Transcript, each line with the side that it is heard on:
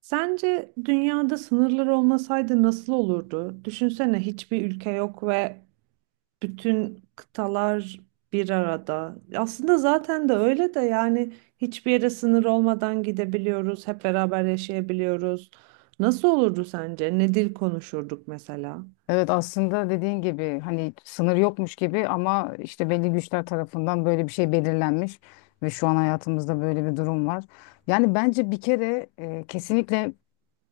right: Sence dünyada sınırlar olmasaydı nasıl olurdu? Düşünsene hiçbir ülke yok ve bütün kıtalar bir arada. Aslında zaten de öyle de yani hiçbir yere sınır olmadan gidebiliyoruz, hep beraber yaşayabiliyoruz. Nasıl olurdu sence? Ne dil konuşurduk mesela?
left: Evet, aslında dediğin gibi hani sınır yokmuş gibi ama işte belli güçler tarafından böyle bir şey belirlenmiş ve şu an hayatımızda böyle bir durum var. Yani bence bir kere kesinlikle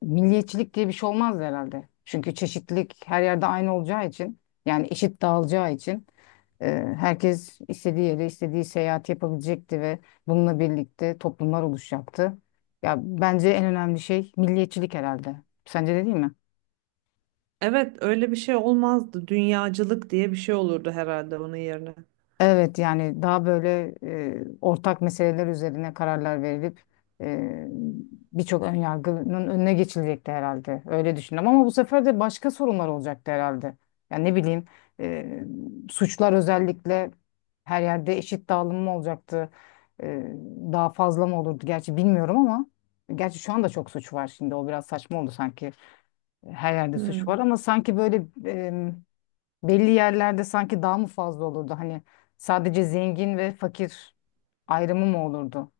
left: milliyetçilik diye bir şey olmazdı herhalde. Çünkü çeşitlilik her yerde aynı olacağı için, yani eşit dağılacağı için, e, herkes istediği yere istediği seyahat yapabilecekti ve bununla birlikte toplumlar oluşacaktı. Ya bence en önemli şey milliyetçilik herhalde. Sence de değil mi?
right: Evet, öyle bir şey olmazdı. Dünyacılık diye bir şey olurdu herhalde onun yerine.
left: Evet, yani daha böyle ortak meseleler üzerine kararlar verilip e, birçok önyargının önüne geçilecekti herhalde. Öyle düşündüm ama bu sefer de başka sorunlar olacaktı herhalde. Yani ne bileyim, e, suçlar özellikle her yerde eşit dağılım mı olacaktı? E, Daha fazla mı olurdu? Gerçi bilmiyorum ama gerçi şu anda çok suç var, şimdi o biraz saçma oldu sanki. Her yerde suç var
right: Hmm.
left: ama sanki böyle belli yerlerde sanki daha mı fazla olurdu? Hani sadece zengin ve fakir ayrımı mı olurdu?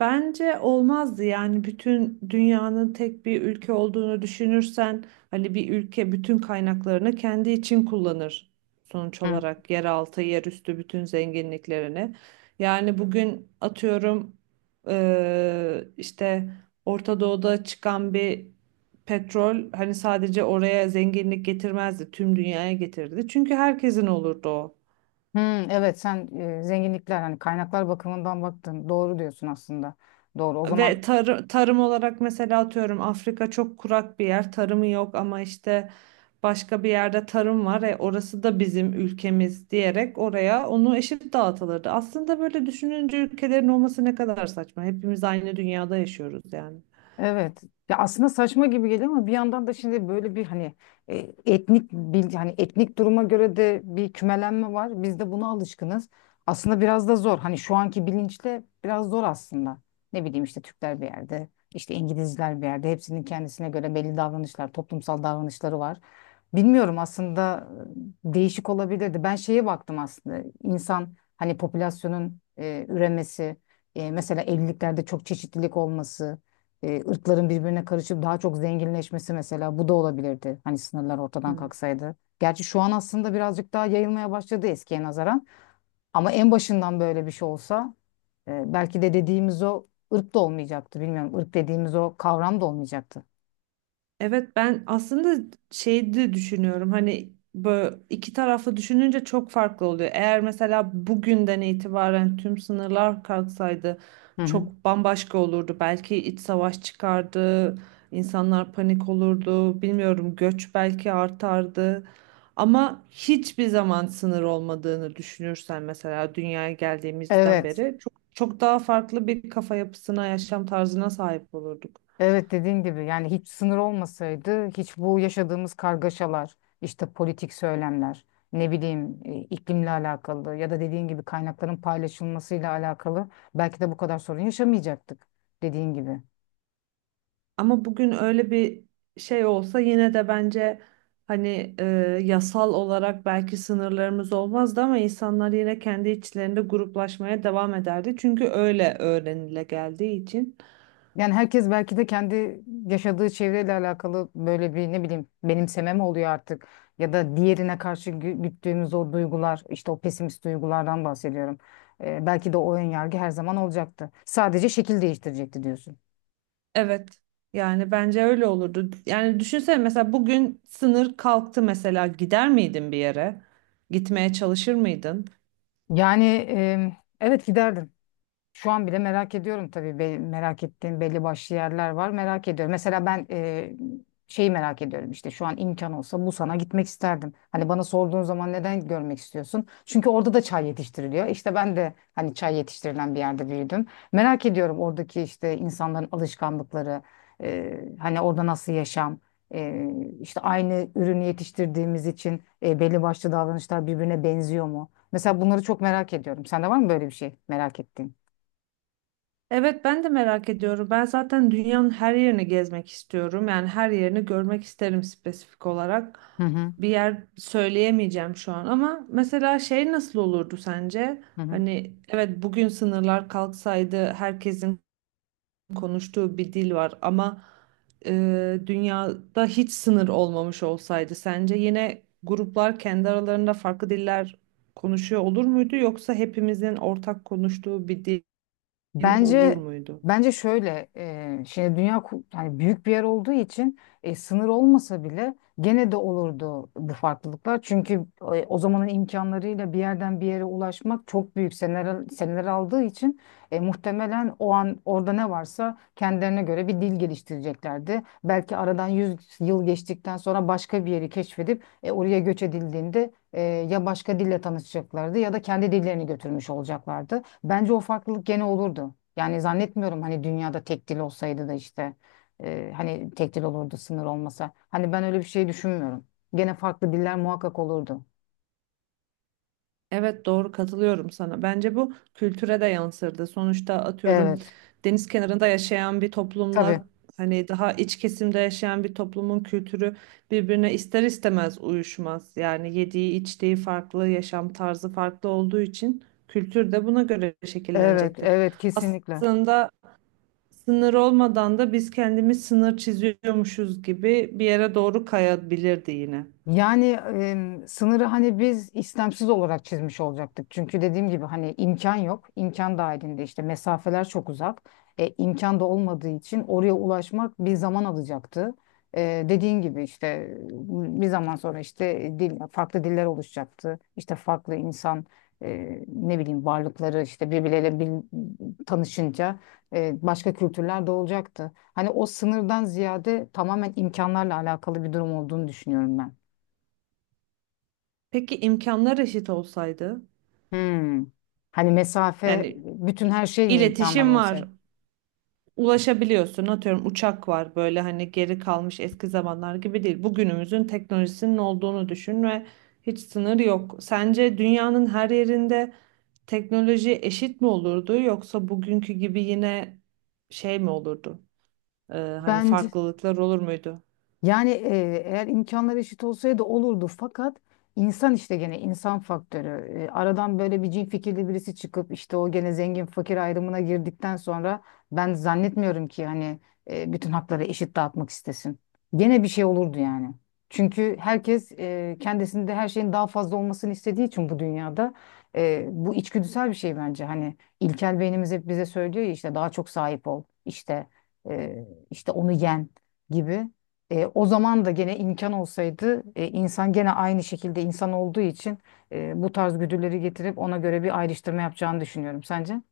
right: Bence olmazdı yani bütün dünyanın tek bir ülke olduğunu düşünürsen hani bir ülke bütün kaynaklarını kendi için kullanır sonuç
left: Hı.
right: olarak yeraltı, yerüstü bütün zenginliklerini. Yani bugün atıyorum işte Orta Doğu'da çıkan bir petrol hani sadece oraya zenginlik getirmezdi, tüm dünyaya getirdi. Çünkü herkesin olurdu o.
left: Hmm, evet sen zenginlikler, hani kaynaklar bakımından baktın. Doğru diyorsun aslında. Doğru. O zaman
right: Ve tarım olarak mesela atıyorum Afrika çok kurak bir yer, tarımı yok ama işte başka bir yerde tarım var, e orası da bizim ülkemiz diyerek oraya onu eşit dağıtılırdı. Aslında böyle düşününce ülkelerin olması ne kadar saçma. Hepimiz aynı dünyada yaşıyoruz yani.
left: evet. Ya aslında saçma gibi geliyor ama bir yandan da şimdi böyle bir hani e, etnik hani etnik duruma göre de bir kümelenme var. Biz de buna alışkınız. Aslında biraz da zor. Hani şu anki bilinçle biraz zor aslında. Ne bileyim işte Türkler bir yerde, işte İngilizler bir yerde. Hepsinin kendisine göre belli davranışlar, toplumsal davranışları var. Bilmiyorum aslında, değişik olabilirdi. Ben şeye baktım aslında. İnsan hani popülasyonun üremesi, mesela evliliklerde çok çeşitlilik olması, ırkların birbirine karışıp daha çok zenginleşmesi, mesela bu da olabilirdi. Hani sınırlar ortadan
right: Hı.
left: kalksaydı. Gerçi şu an aslında birazcık daha yayılmaya başladı eskiye nazaran. Ama en başından böyle bir şey olsa belki de dediğimiz o ırk da olmayacaktı. Bilmiyorum, ırk dediğimiz o kavram da olmayacaktı.
right: Evet ben aslında şey de düşünüyorum hani böyle iki taraflı düşününce çok farklı oluyor. Eğer mesela bugünden itibaren tüm sınırlar kalksaydı
left: Hı hı.
right: çok bambaşka olurdu. Belki iç savaş çıkardı, insanlar panik olurdu, bilmiyorum göç belki artardı. Ama hiçbir zaman sınır olmadığını düşünürsen mesela dünyaya geldiğimizden
left: Evet.
right: beri çok çok daha farklı bir kafa yapısına, yaşam tarzına sahip olurduk.
left: Evet, dediğin gibi yani hiç sınır olmasaydı hiç bu yaşadığımız kargaşalar, işte politik söylemler, ne bileyim, iklimle alakalı ya da dediğin gibi kaynakların paylaşılmasıyla alakalı, belki de bu kadar sorun yaşamayacaktık, dediğin gibi.
right: Ama bugün öyle bir şey olsa yine de bence hani yasal olarak belki sınırlarımız olmazdı ama insanlar yine kendi içlerinde gruplaşmaya devam ederdi. Çünkü öyle öğrenile geldiği için.
left: Yani herkes belki de kendi yaşadığı çevreyle alakalı böyle bir ne bileyim benimseme mi oluyor artık, ya da diğerine karşı güttüğümüz o duygular, işte o pesimist duygulardan bahsediyorum. Belki de o ön yargı her zaman olacaktı. Sadece şekil değiştirecekti diyorsun.
right: Evet. Yani bence öyle olurdu. Yani düşünsene mesela bugün sınır kalktı mesela gider miydin bir yere? Gitmeye çalışır mıydın?
left: Yani evet, giderdim. Şu an bile merak ediyorum tabii. Merak ettiğim belli başlı yerler var. Merak ediyorum. Mesela ben şeyi merak ediyorum, işte şu an imkan olsa Busan'a gitmek isterdim. Hani bana sorduğun zaman neden görmek istiyorsun? Çünkü orada da çay yetiştiriliyor. İşte ben de hani çay yetiştirilen bir yerde büyüdüm. Merak ediyorum oradaki işte insanların alışkanlıkları, hani orada nasıl yaşam, e, işte aynı ürünü yetiştirdiğimiz için belli başlı davranışlar birbirine benziyor mu? Mesela bunları çok merak ediyorum. Sende var mı böyle bir şey merak ettiğin?
right: Evet ben de merak ediyorum. Ben zaten dünyanın her yerini gezmek istiyorum. Yani her yerini görmek isterim spesifik olarak.
left: Hı hı,
right: Bir yer söyleyemeyeceğim şu an ama mesela şey nasıl olurdu sence?
left: hı hı.
right: Hani evet bugün sınırlar kalksaydı herkesin konuştuğu bir dil var ama dünyada hiç sınır olmamış olsaydı sence yine gruplar kendi aralarında farklı diller konuşuyor olur muydu yoksa hepimizin ortak konuştuğu bir dil olur
left: Bence
right: muydu?
left: bence şöyle, şey, dünya hani büyük bir yer olduğu için sınır olmasa bile gene de olurdu bu farklılıklar. Çünkü o zamanın imkanlarıyla bir yerden bir yere ulaşmak çok büyük seneler seneler aldığı için muhtemelen o an orada ne varsa kendilerine göre bir dil geliştireceklerdi. Belki aradan 100 yıl geçtikten sonra başka bir yeri keşfedip oraya göç edildiğinde ya başka dille tanışacaklardı ya da kendi dillerini götürmüş olacaklardı. Bence o farklılık gene olurdu. Yani zannetmiyorum, hani dünyada tek dil olsaydı da işte hani tek dil olurdu sınır olmasa. Hani ben öyle bir şey düşünmüyorum. Gene farklı diller muhakkak olurdu.
right: Evet doğru katılıyorum sana. Bence bu kültüre de yansırdı. Sonuçta atıyorum
left: Evet,
right: deniz kenarında yaşayan bir toplumla
left: tabii.
right: hani daha iç kesimde yaşayan bir toplumun kültürü birbirine ister istemez uyuşmaz. Yani yediği içtiği farklı, yaşam tarzı farklı olduğu için kültür de buna göre
left: Evet,
right: şekillenecektir.
left: evet kesinlikle.
right: Aslında sınır olmadan da biz kendimiz sınır çiziyormuşuz gibi bir yere doğru kayabilirdi yine.
left: Yani sınırı hani biz istemsiz olarak çizmiş olacaktık. Çünkü dediğim gibi hani imkan yok. İmkan dahilinde işte mesafeler çok uzak. İmkan da olmadığı için oraya ulaşmak bir zaman alacaktı. Dediğin gibi işte bir zaman sonra işte dil, farklı diller oluşacaktı. İşte farklı insan, ne bileyim varlıkları işte birbirleriyle tanışınca başka kültürler de olacaktı. Hani o sınırdan ziyade tamamen imkanlarla alakalı bir durum olduğunu düşünüyorum ben.
right: Peki imkanlar eşit olsaydı?
left: Hmm. Hani mesafe,
right: Yani
left: bütün
right: i-
left: her şey mi imkanlar
right: iletişim
left: olsaydı?
right: var, ulaşabiliyorsun. Atıyorum uçak var böyle hani geri kalmış eski zamanlar gibi değil. Bugünümüzün teknolojisinin olduğunu düşün ve hiç sınır yok. Sence dünyanın her yerinde teknoloji eşit mi olurdu yoksa bugünkü gibi yine şey mi olurdu? Hani
left: Bence,
right: farklılıklar olur muydu?
left: yani eğer imkanlar eşit olsaydı olurdu, fakat insan işte gene insan faktörü. Aradan böyle bir cin fikirli birisi çıkıp işte o gene zengin fakir ayrımına girdikten sonra, ben zannetmiyorum ki hani bütün hakları eşit dağıtmak istesin. Gene bir şey olurdu yani. Çünkü herkes kendisinde her şeyin daha fazla olmasını istediği için bu dünyada, bu içgüdüsel bir şey bence. Hani ilkel beynimiz hep bize söylüyor ya, işte daha çok sahip ol, işte işte onu yen gibi. O zaman da gene imkan olsaydı insan gene aynı şekilde insan olduğu için bu tarz güdüleri getirip ona göre bir ayrıştırma yapacağını düşünüyorum. Sence?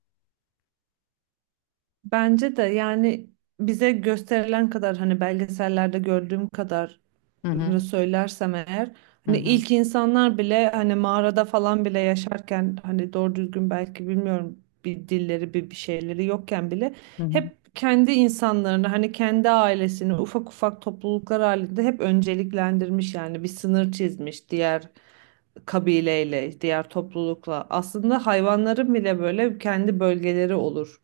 right: Bence de yani bize gösterilen kadar hani belgesellerde gördüğüm kadar
left: Hı hı.
right: söylersem eğer
left: Hı
right: hani
left: hı.
right: ilk insanlar bile hani mağarada falan bile yaşarken hani doğru düzgün belki bilmiyorum bir dilleri bir şeyleri yokken bile
left: Hı hı.
right: hep kendi insanlarını hani kendi ailesini ufak ufak topluluklar halinde hep önceliklendirmiş yani bir sınır çizmiş diğer kabileyle, diğer toplulukla. Aslında hayvanların bile böyle kendi bölgeleri olur.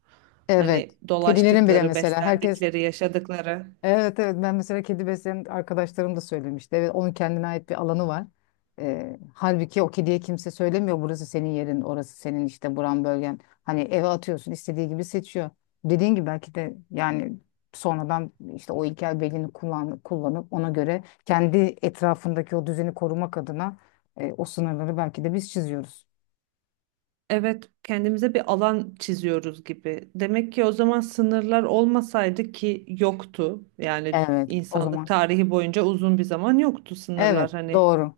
left: Evet.
right: Hani
left: Kedilerin bile
right: dolaştıkları,
left: mesela herkes
right: beslendikleri, yaşadıkları.
left: evet, evet, ben mesela kedi besleyen arkadaşlarım da söylemişti. Evet, onun kendine ait bir alanı var. Halbuki o kediye kimse söylemiyor burası senin yerin, orası senin, işte buran bölgen. Hani eve atıyorsun, istediği gibi seçiyor. Dediğin gibi belki de yani sonradan işte o ilkel belini kullanıp ona göre kendi etrafındaki o düzeni korumak adına o sınırları belki de biz çiziyoruz.
right: Evet, kendimize bir alan çiziyoruz gibi. Demek ki o zaman sınırlar olmasaydı ki yoktu. Yani
left: Evet, o
right: insanlık
left: zaman.
right: tarihi boyunca uzun bir zaman yoktu sınırlar
left: Evet,
right: hani.
left: doğru.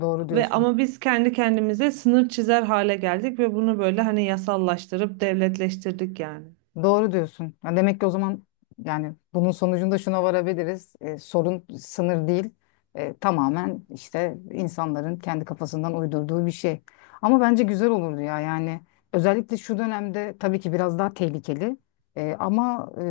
left: Doğru
right: Ve
left: diyorsun.
right: ama biz kendi kendimize sınır çizer hale geldik ve bunu böyle hani yasallaştırıp devletleştirdik yani.
left: Doğru diyorsun. Ya demek ki o zaman yani bunun sonucunda şuna varabiliriz. E, sorun sınır değil. E, tamamen işte insanların kendi kafasından uydurduğu bir şey. Ama bence güzel olurdu ya yani. Özellikle şu dönemde tabii ki biraz daha tehlikeli. Ama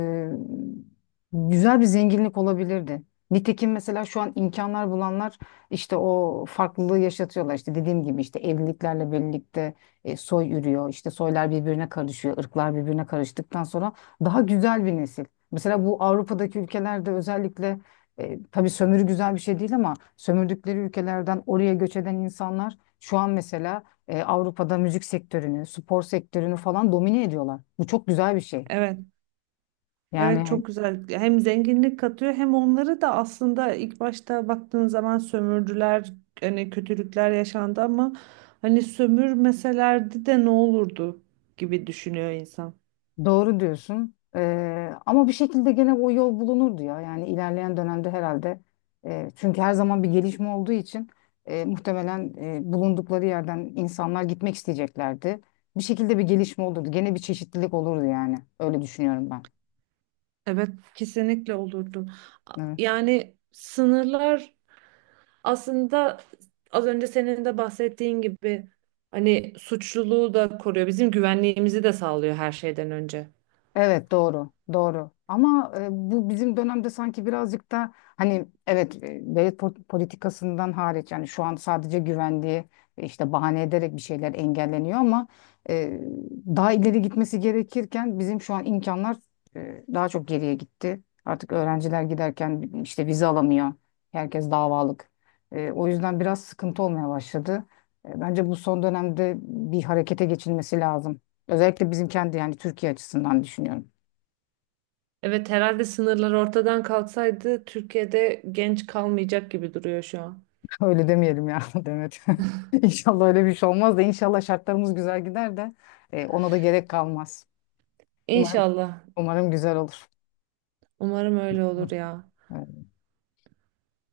left: güzel bir zenginlik olabilirdi. Nitekim mesela şu an imkanlar bulanlar işte o farklılığı yaşatıyorlar. İşte dediğim gibi işte evliliklerle birlikte soy yürüyor. İşte soylar birbirine karışıyor, ırklar birbirine karıştıktan sonra daha güzel bir nesil. Mesela bu Avrupa'daki ülkelerde özellikle tabii sömürü güzel bir şey değil, ama sömürdükleri ülkelerden oraya göç eden insanlar şu an mesela Avrupa'da müzik sektörünü, spor sektörünü falan domine ediyorlar. Bu çok güzel bir şey.
right: Evet. Evet
left: Yani
right: çok güzel. Hem zenginlik katıyor hem onları da aslında ilk başta baktığın zaman sömürdüler, hani kötülükler yaşandı ama hani sömürmeselerdi de ne olurdu gibi düşünüyor insan.
left: doğru diyorsun. Ama bir şekilde gene o yol bulunurdu ya. Yani ilerleyen dönemde herhalde, çünkü her zaman bir gelişme olduğu için muhtemelen bulundukları yerden insanlar gitmek isteyeceklerdi. Bir şekilde bir gelişme olurdu. Gene bir çeşitlilik olurdu yani. Öyle düşünüyorum ben.
right: Evet kesinlikle olurdu.
left: Evet.
right: Yani sınırlar aslında az önce senin de bahsettiğin gibi hani suçluluğu da koruyor. Bizim güvenliğimizi de sağlıyor her şeyden önce.
left: Evet, doğru doğru, ama bu bizim dönemde sanki birazcık da hani, evet, devlet politikasından hariç yani şu an sadece güvenliği işte bahane ederek bir şeyler engelleniyor ama e, daha ileri gitmesi gerekirken bizim şu an imkanlar daha çok geriye gitti. Artık öğrenciler giderken işte vize alamıyor. Herkes davalık. E, o yüzden biraz sıkıntı olmaya başladı. E, bence bu son dönemde bir harekete geçilmesi lazım. Özellikle bizim kendi yani Türkiye açısından düşünüyorum.
right: Evet herhalde sınırlar ortadan kalksaydı Türkiye'de genç kalmayacak gibi duruyor şu an.
left: Öyle demeyelim ya Demet. İnşallah öyle bir şey olmaz da inşallah şartlarımız güzel gider de ona da gerek kalmaz. Umarım,
right: İnşallah.
left: umarım güzel olur.
right: Umarım öyle
left: Hı,
right: olur ya.
left: evet.